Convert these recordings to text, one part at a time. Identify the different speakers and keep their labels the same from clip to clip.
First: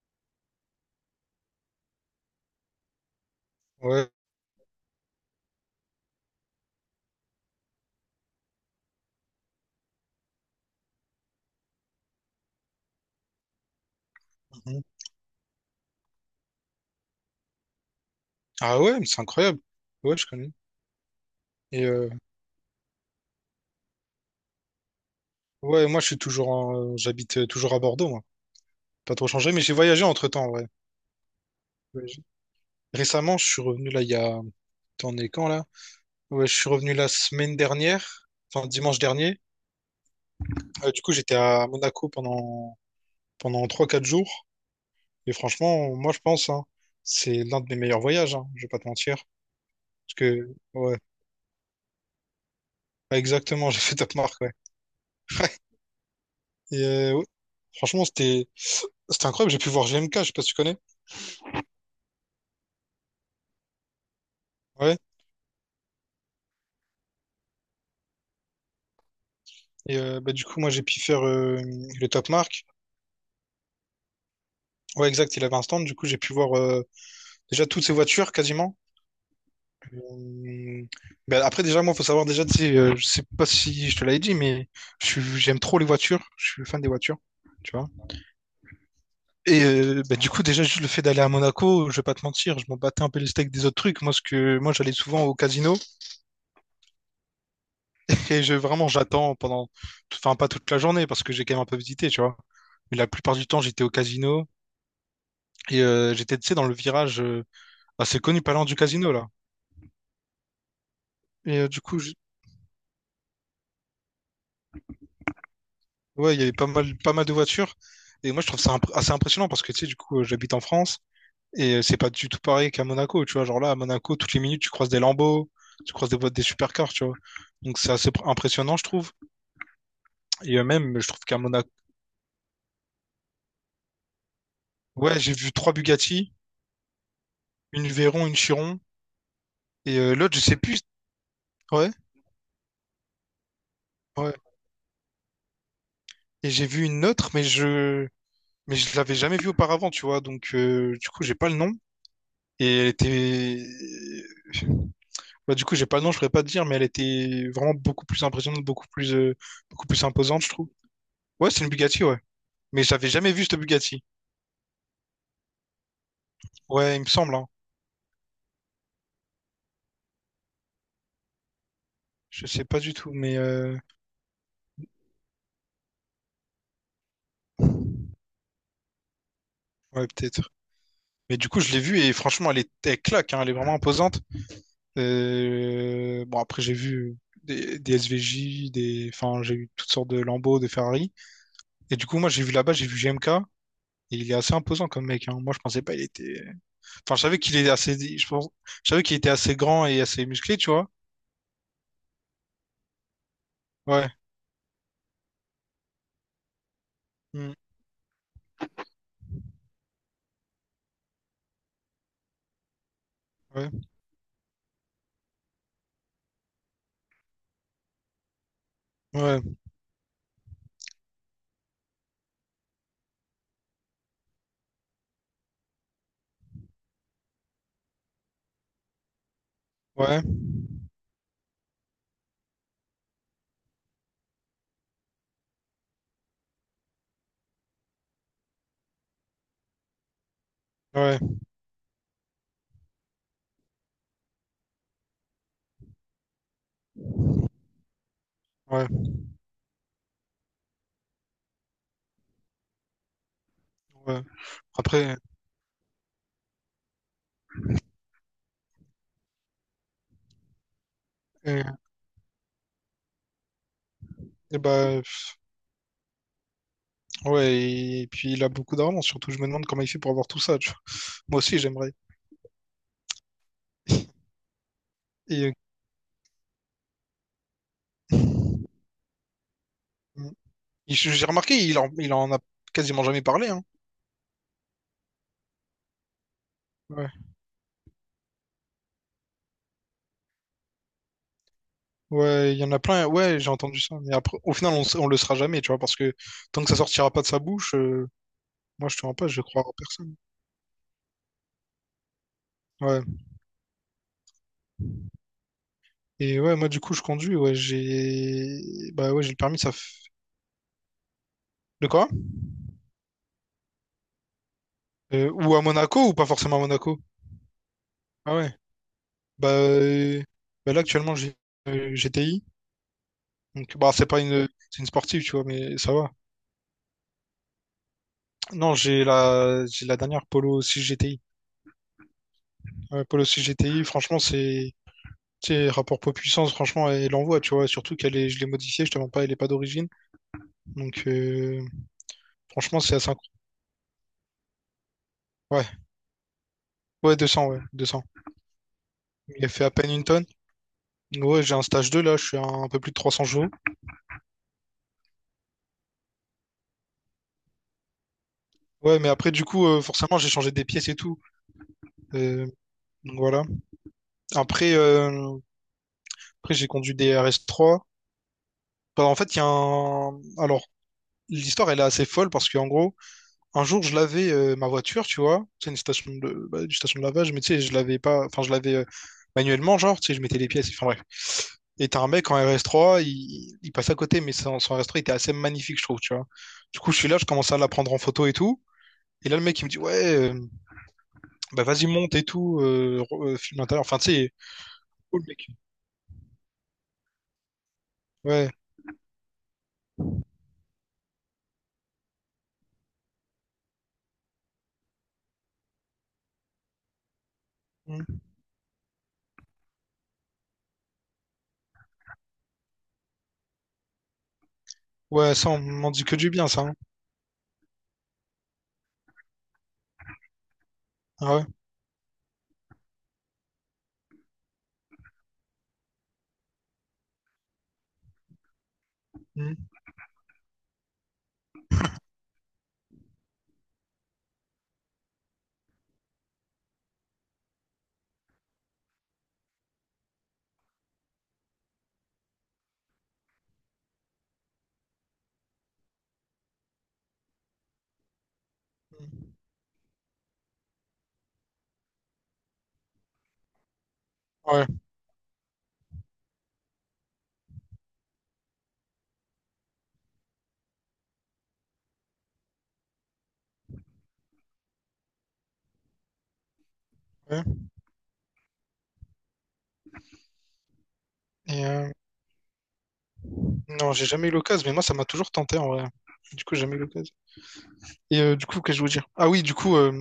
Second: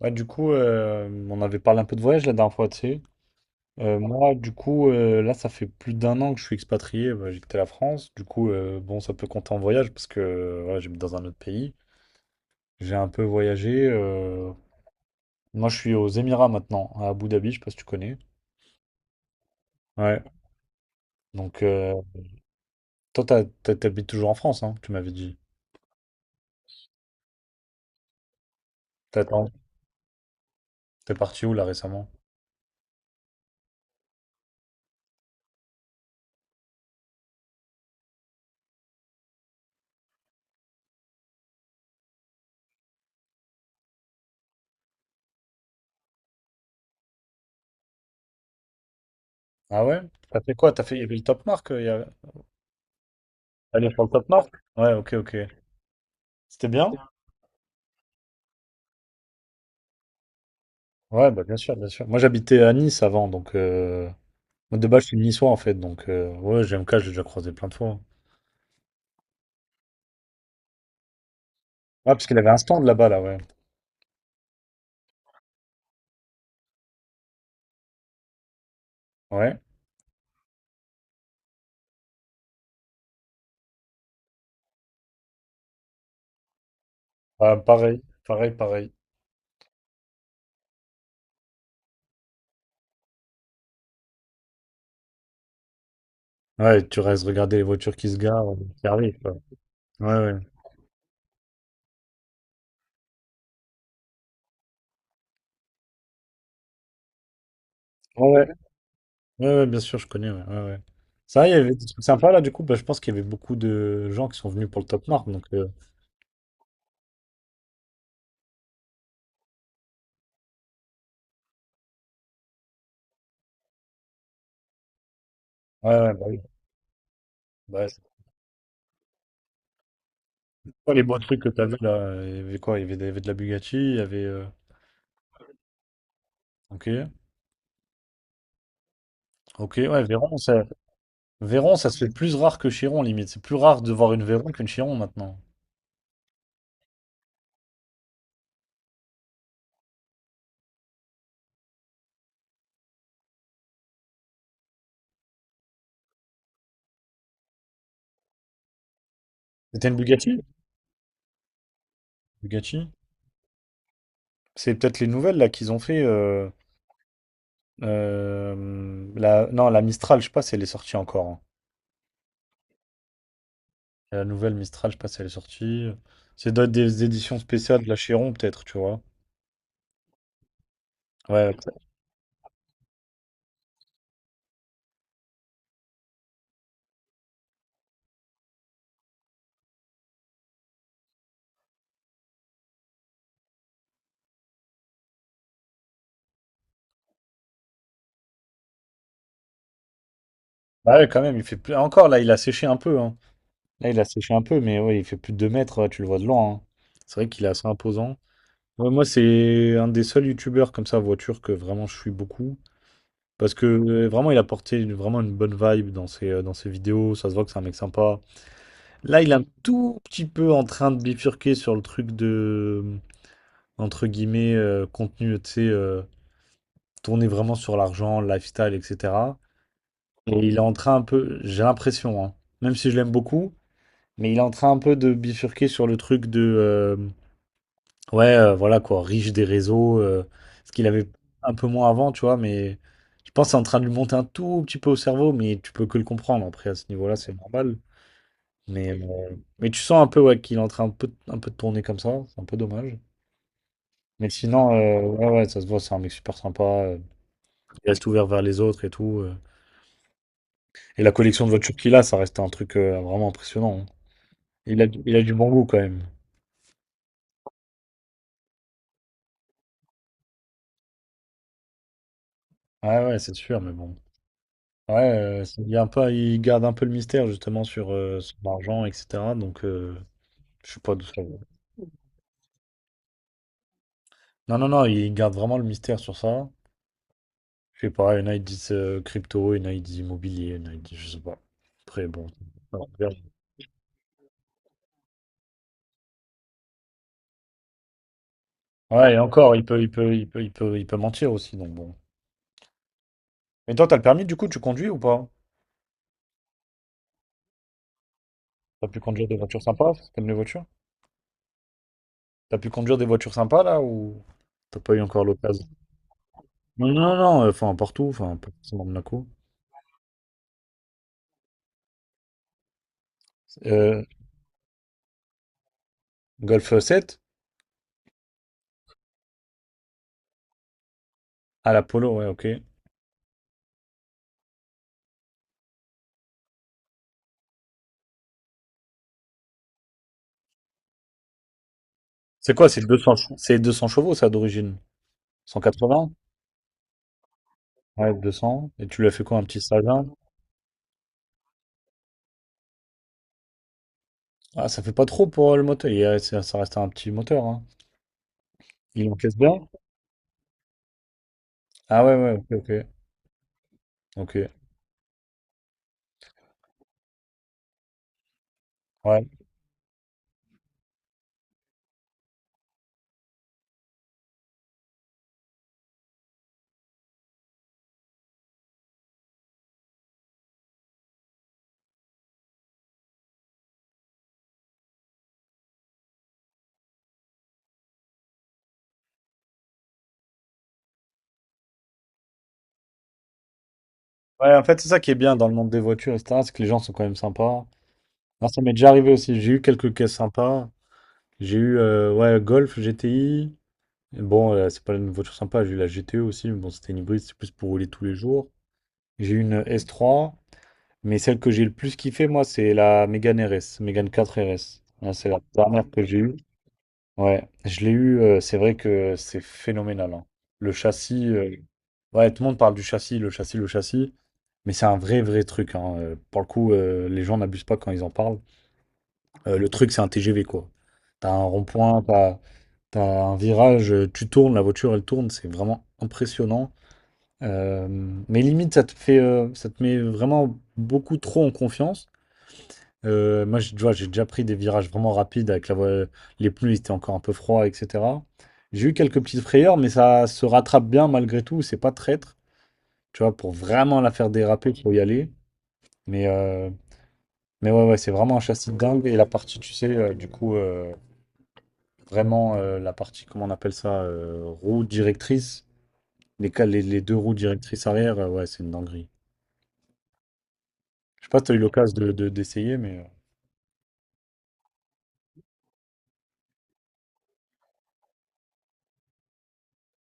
Speaker 1: Ouais, du coup, on avait parlé un peu de voyage la dernière fois, tu sais.
Speaker 2: Ouais,
Speaker 1: Moi, du coup, là, ça fait plus d'un an que je suis expatrié. Bah, j'ai quitté la France. Du coup, bon, ça peut compter en voyage parce que voilà, j'habite dans un autre pays. J'ai un peu voyagé.
Speaker 2: mhm.
Speaker 1: Moi, je suis aux Émirats maintenant, à Abu Dhabi, je sais pas si tu connais.
Speaker 2: Ah ouais, mais c'est incroyable. Ouais,
Speaker 1: Ouais.
Speaker 2: je connais.
Speaker 1: Donc,
Speaker 2: Et
Speaker 1: toi, t'habites toujours en France, hein, tu m'avais dit.
Speaker 2: ouais, moi je suis toujours j'habite toujours à Bordeaux, moi. Pas trop
Speaker 1: T'as-
Speaker 2: changé, mais j'ai voyagé entre-temps, ouais.
Speaker 1: T'es parti où là récemment?
Speaker 2: Voyagé. Récemment, je suis revenu là, il y a. T'en es quand, là? Ouais, je suis revenu la semaine dernière, enfin dimanche dernier. Du coup, j'étais à Monaco pendant trois quatre jours. Et franchement, moi, je pense, hein, c'est l'un de mes meilleurs voyages, hein, je vais pas te mentir.
Speaker 1: Ah ouais?
Speaker 2: Parce
Speaker 1: T'as fait
Speaker 2: que,
Speaker 1: quoi?
Speaker 2: ouais,
Speaker 1: Il y avait le Top Mark.
Speaker 2: exactement, j'ai
Speaker 1: Allez,
Speaker 2: fait
Speaker 1: sur le
Speaker 2: top
Speaker 1: Top
Speaker 2: marque,
Speaker 1: Mark?
Speaker 2: ouais.
Speaker 1: Ouais, ok, ok. C'était
Speaker 2: Et
Speaker 1: bien?
Speaker 2: ouais, franchement, c'était incroyable. J'ai pu voir G M K. Je sais pas si tu connais.
Speaker 1: Ouais, bah bien sûr, bien sûr. Moi, j'habitais à Nice avant, donc moi, de
Speaker 2: Ouais.
Speaker 1: base, je suis niçois en fait, donc ouais, GMK, j'ai déjà croisé plein de fois.
Speaker 2: Et bah, du coup, moi, j'ai pu faire le
Speaker 1: Ouais, parce
Speaker 2: top
Speaker 1: qu'il avait un
Speaker 2: marque.
Speaker 1: stand là-bas, là, ouais.
Speaker 2: Ouais, exact, il avait un stand. Du coup, j'ai pu voir déjà, toutes ces voitures, quasiment.
Speaker 1: Ouais,
Speaker 2: Hum, ben après, déjà, moi, faut savoir, déjà, tu sais, je sais pas si je te l'avais dit, mais j'aime trop les voitures. Je suis fan des voitures,
Speaker 1: bah,
Speaker 2: tu vois.
Speaker 1: pareil, pareil, pareil.
Speaker 2: Et ben, du coup, déjà, juste le fait d'aller à Monaco, je vais pas te mentir, je m'en battais un peu les steaks des autres trucs. Moi, ce que, moi, j'allais souvent au casino
Speaker 1: Ouais, tu restes regarder les voitures qui se
Speaker 2: et
Speaker 1: garent,
Speaker 2: je,
Speaker 1: qui
Speaker 2: vraiment,
Speaker 1: arrivent, quoi.
Speaker 2: j'attends pendant,
Speaker 1: Ouais,
Speaker 2: enfin,
Speaker 1: ouais.
Speaker 2: pas toute la journée parce que j'ai quand même un peu visité, tu vois. Mais la plupart du temps, j'étais au casino et j'étais, tu sais, dans le virage assez
Speaker 1: Ouais,
Speaker 2: connu,
Speaker 1: ouais,
Speaker 2: parlant du casino, là.
Speaker 1: ouais, ouais, bien sûr, je connais, ouais, ouais, ouais. Ça, il y
Speaker 2: Et
Speaker 1: avait
Speaker 2: du
Speaker 1: des
Speaker 2: coup,
Speaker 1: trucs sympas là, du coup, bah, je pense qu'il y avait beaucoup de gens qui sont venus pour le Top Mark, donc
Speaker 2: ouais, il y avait pas mal, pas mal de voitures. Et moi, je trouve ça assez impressionnant parce que, tu sais, du coup, j'habite en France et c'est pas du tout pareil qu'à Monaco, tu vois. Genre là, à Monaco, toutes les minutes, tu croises des Lambo, tu
Speaker 1: ouais,
Speaker 2: croises
Speaker 1: ouais,
Speaker 2: des
Speaker 1: bah
Speaker 2: boîtes
Speaker 1: oui.
Speaker 2: des supercars, tu vois. Donc,
Speaker 1: Bah,
Speaker 2: c'est
Speaker 1: c'est
Speaker 2: assez impressionnant, je trouve. Et
Speaker 1: quoi
Speaker 2: même,
Speaker 1: les
Speaker 2: je
Speaker 1: beaux
Speaker 2: trouve qu'à
Speaker 1: trucs que
Speaker 2: Monaco,
Speaker 1: t'avais là? Il y avait quoi? Il y avait, il y avait de la Bugatti. Il y avait.
Speaker 2: ouais, j'ai vu trois Bugatti,
Speaker 1: Ok,
Speaker 2: une Veyron, une Chiron
Speaker 1: ok,
Speaker 2: et
Speaker 1: ouais, Véron,
Speaker 2: l'autre, je sais
Speaker 1: ça.
Speaker 2: plus.
Speaker 1: Véron,
Speaker 2: Ouais,
Speaker 1: ça se fait plus rare que Chiron, limite. C'est plus rare de voir une
Speaker 2: ouais.
Speaker 1: Véron qu'une Chiron maintenant.
Speaker 2: Et j'ai vu une autre, mais je l'avais jamais vue auparavant, tu vois. Donc, du coup, j'ai pas le nom. Et elle était, euh, bah, du coup, j'ai pas le nom, je pourrais pas te dire, mais elle était vraiment beaucoup plus impressionnante, beaucoup
Speaker 1: C'était une
Speaker 2: plus
Speaker 1: Bugatti?
Speaker 2: imposante, je trouve. Ouais, c'est une Bugatti, ouais. Mais
Speaker 1: Bugatti?
Speaker 2: j'avais jamais vu cette Bugatti.
Speaker 1: C'est peut-être les nouvelles là qu'ils ont fait.
Speaker 2: Ouais, il me semble, hein.
Speaker 1: Non, la Mistral, je sais pas si elle est sortie encore, hein.
Speaker 2: Je sais pas du tout, mais
Speaker 1: La nouvelle Mistral, je sais pas si elle est sortie. C'est doit être des éditions spéciales de la Chiron, peut-être, tu vois.
Speaker 2: ouais, peut-être. Mais du
Speaker 1: Ouais,
Speaker 2: coup, je l'ai vue et franchement, elle claque, hein, elle est vraiment imposante. Bon, après, j'ai vu des SVJ, des, enfin, j'ai vu toutes sortes de Lambo, de Ferrari. Et du coup, moi, j'ai vu là-bas, j'ai vu GMK. Et il est assez imposant comme mec, hein. Moi, je pensais pas, il était. Enfin, je savais qu'il est assez, je pense, je savais qu'il était assez grand et assez musclé, tu vois.
Speaker 1: bah ouais, quand même, il fait plus. Encore là, il a séché un peu, hein. Là, il a
Speaker 2: Ouais,
Speaker 1: séché un peu, mais ouais, il fait plus de 2 mètres, ouais, tu le vois de loin, hein. C'est vrai qu'il est
Speaker 2: mm,
Speaker 1: assez imposant. Ouais, moi, c'est un des seuls youtubeurs comme ça, voiture, que vraiment je suis beaucoup. Parce que
Speaker 2: ouais,
Speaker 1: vraiment, il a porté vraiment une bonne vibe dans ses vidéos. Ça se voit que c'est un mec sympa. Là, il est un
Speaker 2: ouais,
Speaker 1: tout petit peu en train de bifurquer sur le truc de, entre guillemets, contenu, tu sais, tourné vraiment sur l'argent, le lifestyle, etc.
Speaker 2: ouais,
Speaker 1: Et il est en train un peu, j'ai l'impression, hein, même si je l'aime beaucoup, mais il est en train un peu de bifurquer sur le truc de. Ouais, voilà quoi, riche des réseaux, ce qu'il avait
Speaker 2: ouais,
Speaker 1: un peu moins avant, tu vois, mais je pense que c'est en train de lui monter un tout petit peu au cerveau, mais tu peux que le comprendre. Après, à ce niveau-là, c'est normal.
Speaker 2: ouais,
Speaker 1: Mais tu sens un peu ouais, qu'il est en train un peu de tourner comme ça, c'est un peu dommage.
Speaker 2: ouais.
Speaker 1: Mais sinon,
Speaker 2: Après,
Speaker 1: ouais, ouais, ça se voit, c'est un mec super sympa, il reste ouvert vers les autres et tout. Et la collection de
Speaker 2: euh,
Speaker 1: voitures qu'il a, ça reste un truc vraiment impressionnant, hein.
Speaker 2: eh
Speaker 1: Il a,
Speaker 2: ben,
Speaker 1: il a du bon goût quand même.
Speaker 2: ouais, et puis il a beaucoup d'argent, surtout je me demande comment il fait pour avoir tout ça, tu vois. Moi aussi j'aimerais.
Speaker 1: Ouais, ouais, c'est sûr, mais bon. Ouais,
Speaker 2: Et,
Speaker 1: il y a un peu, il garde un peu le mystère justement sur son
Speaker 2: euh,
Speaker 1: argent, etc. Donc,
Speaker 2: mm,
Speaker 1: je sais pas d'où ça
Speaker 2: j'ai
Speaker 1: vient.
Speaker 2: remarqué, il en a quasiment jamais parlé, hein.
Speaker 1: Non, non, non, il garde vraiment le mystère sur ça.
Speaker 2: Ouais,
Speaker 1: Je sais pas, il y en a, ils disent crypto, il y en a, ils disent immobilier, il y en a, ils disent, je sais pas. Après, bon.
Speaker 2: ouais, il y en a plein, ouais, j'ai entendu ça, mais après, au final, on le sera jamais, tu vois, parce que tant que ça sortira pas de sa bouche, moi je te
Speaker 1: Ouais,
Speaker 2: rends
Speaker 1: et
Speaker 2: pas, je
Speaker 1: encore,
Speaker 2: crois en personne.
Speaker 1: il peut mentir aussi, donc bon.
Speaker 2: Ouais,
Speaker 1: Mais toi, t'as le permis du coup, tu conduis ou pas?
Speaker 2: et ouais, moi du coup, je conduis, ouais,
Speaker 1: T'as
Speaker 2: j'ai,
Speaker 1: pu
Speaker 2: bah ouais,
Speaker 1: conduire
Speaker 2: j'ai
Speaker 1: des
Speaker 2: le permis,
Speaker 1: voitures
Speaker 2: ça.
Speaker 1: sympas? T'aimes les voitures?
Speaker 2: De quoi?
Speaker 1: T'as pu conduire des voitures sympas là ou t'as pas eu encore
Speaker 2: Ou à
Speaker 1: l'occasion?
Speaker 2: Monaco ou pas forcément à
Speaker 1: Non,
Speaker 2: Monaco?
Speaker 1: non, non, non, enfin, partout, enfin,
Speaker 2: Ah ouais.
Speaker 1: pas forcément Monaco.
Speaker 2: Bah, là actuellement j'ai GTI. Donc bah
Speaker 1: Euh,
Speaker 2: c'est pas une c'est une sportive tu vois mais ça va.
Speaker 1: Golf 7.
Speaker 2: Non, j'ai la dernière Polo 6 GTI.
Speaker 1: Ah, la Polo, ouais, ok.
Speaker 2: Ouais, Polo 6 GTI, franchement c'est tu sais, rapport poids-puissance, franchement, elle envoie, tu vois. Surtout qu'elle est, je l'ai modifiée, je te mens pas, elle est pas d'origine. Donc,
Speaker 1: C'est quoi,
Speaker 2: franchement, c'est
Speaker 1: c'est
Speaker 2: assez
Speaker 1: 200, che-
Speaker 2: incroyable.
Speaker 1: c'est 200 chevaux, ça, d'origine?
Speaker 2: Ouais,
Speaker 1: 180?
Speaker 2: ouais, 200 ouais, deux cents.
Speaker 1: Ouais, 200. Et tu lui as fait quoi, un
Speaker 2: Il a
Speaker 1: petit
Speaker 2: fait à peine une
Speaker 1: stage-là?
Speaker 2: tonne. Ouais, j'ai un stage 2 là, je suis à un peu plus de 300 jours.
Speaker 1: Ah, ça fait pas trop pour le moteur. Il y ça ça reste un petit moteur, hein.
Speaker 2: Ouais,
Speaker 1: Il
Speaker 2: mais après,
Speaker 1: encaisse
Speaker 2: du
Speaker 1: bien?
Speaker 2: coup, forcément, j'ai changé des pièces et tout.
Speaker 1: Ah ouais, ouais, ok,
Speaker 2: Euh,
Speaker 1: ok.
Speaker 2: donc voilà.
Speaker 1: Ok,
Speaker 2: Après, euh, après, j'ai conduit des RS3. Bah, en
Speaker 1: ouais.
Speaker 2: fait, il y a un. Alors, l'histoire, elle est assez folle parce qu'en gros, un jour, je lavais ma voiture, tu vois. C'est une station de. Bah, une station de lavage, mais tu sais, je l'avais pas. Enfin, je l'avais manuellement, genre, tu sais, je mettais les pièces. Enfin, bref. Et t'as un mec en RS3, il passe à côté, mais son RS3 était assez magnifique, je trouve, tu vois. Du coup, je suis là, je commence à la prendre en photo et tout. Et là, le mec, il me dit, ouais, bah vas-y, monte et tout, filme l'intérieur. Enfin, tu sais,
Speaker 1: Ouais, en fait, c'est ça qui est
Speaker 2: cool,
Speaker 1: bien
Speaker 2: mec.
Speaker 1: dans le monde des voitures, et cetera, c'est que les gens sont quand même sympas. Non,
Speaker 2: Ouais.
Speaker 1: ça m'est déjà arrivé aussi. J'ai eu quelques caisses sympas. J'ai eu, ouais, Golf, GTI. Bon, c'est pas une voiture sympa. J'ai eu la GTE aussi, mais bon, c'était une hybride, c'est plus pour rouler tous les
Speaker 2: Mm.
Speaker 1: jours. J'ai eu une S3. Mais celle que j'ai le plus kiffé, moi, c'est la Mégane RS, Mégane 4 RS. Là, c'est
Speaker 2: Ouais,
Speaker 1: la
Speaker 2: ça, on
Speaker 1: dernière
Speaker 2: m'en
Speaker 1: que
Speaker 2: dit que
Speaker 1: j'ai
Speaker 2: du
Speaker 1: eue.
Speaker 2: bien, ça, hein.
Speaker 1: Ouais, je l'ai eue. C'est vrai que c'est phénoménal, hein. Le châssis,
Speaker 2: Ah ouais.
Speaker 1: ouais, tout le monde parle du châssis, le châssis, le châssis. Mais c'est un vrai, vrai truc, hein. Pour le coup, les gens n'abusent pas quand ils en parlent. Le truc, c'est un TGV, quoi. T'as un rond-point, t'as un virage, tu tournes, la voiture, elle tourne. C'est vraiment impressionnant. Euh, mais limite, ça te met vraiment beaucoup trop en confiance. Moi, tu vois, j'ai déjà pris des virages vraiment rapides avec les pneus, ils étaient encore un peu froids, etc. J'ai eu quelques
Speaker 2: Mhm.
Speaker 1: petites frayeurs, mais ça se rattrape bien malgré tout. C'est pas traître, tu vois, pour vraiment la faire
Speaker 2: Ouais,
Speaker 1: déraper, faut y aller. Mais, euh, mais ouais, ouais, c'est vraiment un châssis de dingue. Et la partie, tu sais, du coup, vraiment la partie, comment on appelle ça, roue directrice, les deux roues
Speaker 2: ouais.
Speaker 1: directrices arrière, ouais, c'est une dinguerie. Je sais pas si tu as eu
Speaker 2: Et,
Speaker 1: l'occasion d'essayer, mais
Speaker 2: non, j'ai jamais eu l'occasion, mais moi, ça m'a toujours tenté en vrai. Du coup, j'ai jamais eu l'occasion. Et du coup, qu'est-ce que je voulais dire? Ah oui, du coup,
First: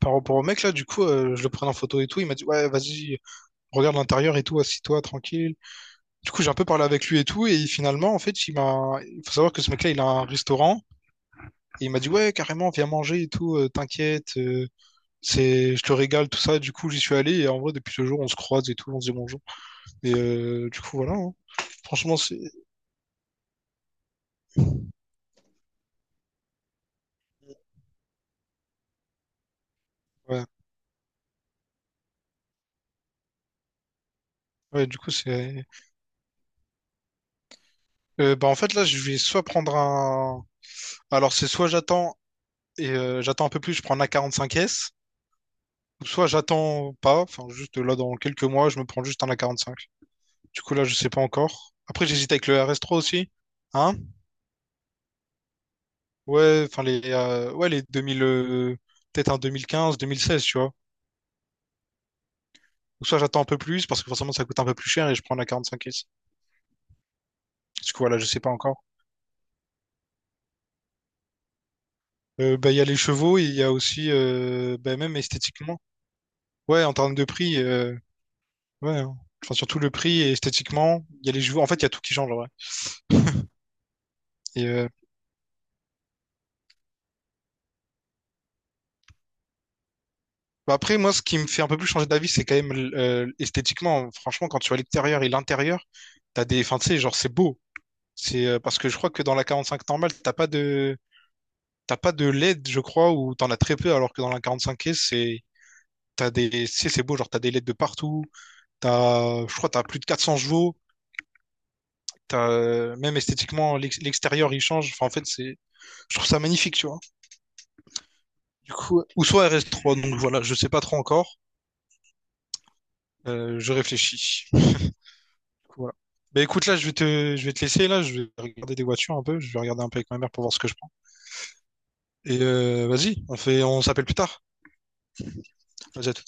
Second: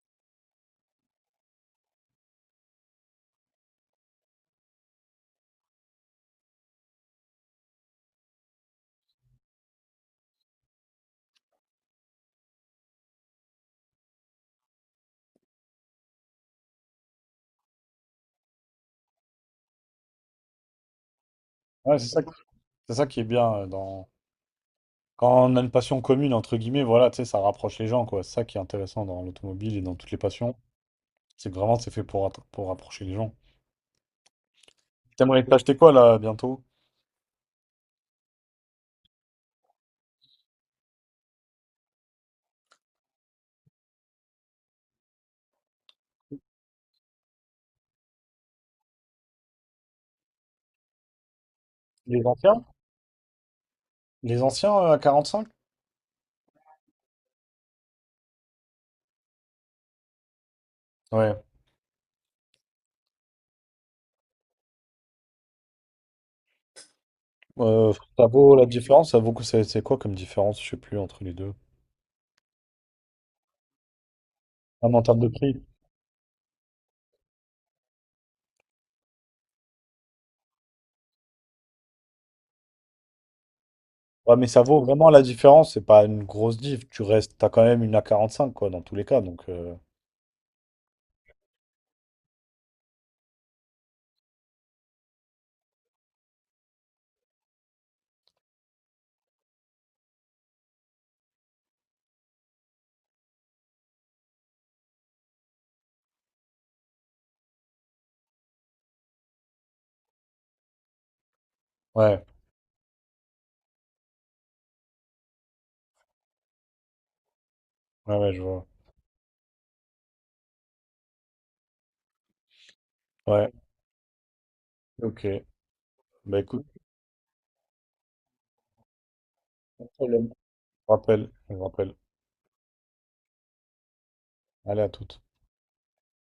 Speaker 2: par rapport au mec, là, du coup, je le prenais en photo et tout. Il m'a dit, ouais, vas-y, regarde l'intérieur et tout, assis-toi, tranquille. Du coup, j'ai un peu parlé avec lui et tout. Et finalement, en fait, il m'a. Il faut savoir que ce mec-là, il a un restaurant. Et il m'a dit, ouais, carrément, viens manger et tout, t'inquiète. Je te régale, tout ça. Du coup, j'y suis allé. Et en vrai, depuis ce jour, on se croise et tout, on se dit bonjour. Et du coup, voilà, hein.
Speaker 1: ouais,
Speaker 2: Franchement, c'est.
Speaker 1: c'est ça qui est bien dans. Quand on a une passion commune, entre guillemets, voilà, tu sais, ça rapproche les gens, quoi. C'est ça qui est intéressant dans l'automobile et dans toutes les
Speaker 2: Ouais.
Speaker 1: passions. C'est que vraiment, c'est fait pour, pour rapprocher les gens.
Speaker 2: Ouais, du coup,
Speaker 1: T'aimerais
Speaker 2: c'est.
Speaker 1: t'acheter quoi, là, bientôt?
Speaker 2: Bah, en fait, là, je vais soit prendre un. Alors, c'est soit j'attends et j'attends un peu plus, je prends un A45S, ou soit j'attends pas, enfin, juste là, dans quelques mois, je me prends juste un A45. Du coup, là, je sais pas encore. Après,
Speaker 1: Les
Speaker 2: j'hésite avec le
Speaker 1: anciens?
Speaker 2: RS3 aussi. Hein?
Speaker 1: Les anciens à cinq.
Speaker 2: Ouais, enfin, les 2000, peut-être un 2015, 2016, tu vois.
Speaker 1: Ouais.
Speaker 2: Ou soit j'attends un peu plus, parce que forcément, ça coûte un peu plus cher et je prends un A45S. Du
Speaker 1: Euh,
Speaker 2: coup, voilà,
Speaker 1: Ça
Speaker 2: je sais pas
Speaker 1: vaut la
Speaker 2: encore.
Speaker 1: différence? Ça vaut que c'est quoi comme différence? Je sais plus, entre les deux.
Speaker 2: Bah, il y a les chevaux et il y a aussi,
Speaker 1: Même
Speaker 2: bah,
Speaker 1: en
Speaker 2: même
Speaker 1: termes de prix.
Speaker 2: esthétiquement. Ouais, en termes de prix. Ouais, hein. Enfin, surtout le prix et esthétiquement, il y a les joueurs. En fait, il y a tout qui change, en vrai.
Speaker 1: Ouais, mais ça
Speaker 2: Et
Speaker 1: vaut vraiment la différence. C'est pas une grosse diff. Tu restes, t'as quand même une a cinq, quoi, dans tous les cas. Donc,
Speaker 2: bah après, moi, ce qui me fait un peu plus changer d'avis, c'est quand même esthétiquement. Franchement, quand tu vois l'extérieur et l'intérieur, t'as des. Enfin, tu sais, genre, c'est beau. C'est parce que je crois que dans la 45 normale, t'as pas de. T'as pas de LED, je crois, ou t'en as très peu, alors que dans la 45S, c'est. T'as des. Tu sais, c'est beau, genre, t'as des LED de partout. T'as. Je crois, t'as plus de 400 chevaux.
Speaker 1: ouais,
Speaker 2: T'as. Même esthétiquement, l'extérieur, il change. Enfin, en fait, c'est. Je trouve ça magnifique, tu vois.
Speaker 1: ouais, ouais, je vois.
Speaker 2: Du coup, ou soit RS3, donc voilà, je sais pas trop encore.
Speaker 1: Ouais,
Speaker 2: Je réfléchis. Du
Speaker 1: ok.
Speaker 2: coup, voilà.
Speaker 1: Bah,
Speaker 2: Bah
Speaker 1: écoute,
Speaker 2: écoute, là, je vais te laisser, là, je vais regarder des voitures un peu, je vais regarder
Speaker 1: pas de
Speaker 2: un peu avec ma
Speaker 1: problème.
Speaker 2: mère pour
Speaker 1: Je
Speaker 2: voir ce que je prends.
Speaker 1: rappelle, je rappelle.
Speaker 2: Et vas-y, on fait, on s'appelle plus tard.
Speaker 1: Allez, à toute.
Speaker 2: Vas-y, à tout.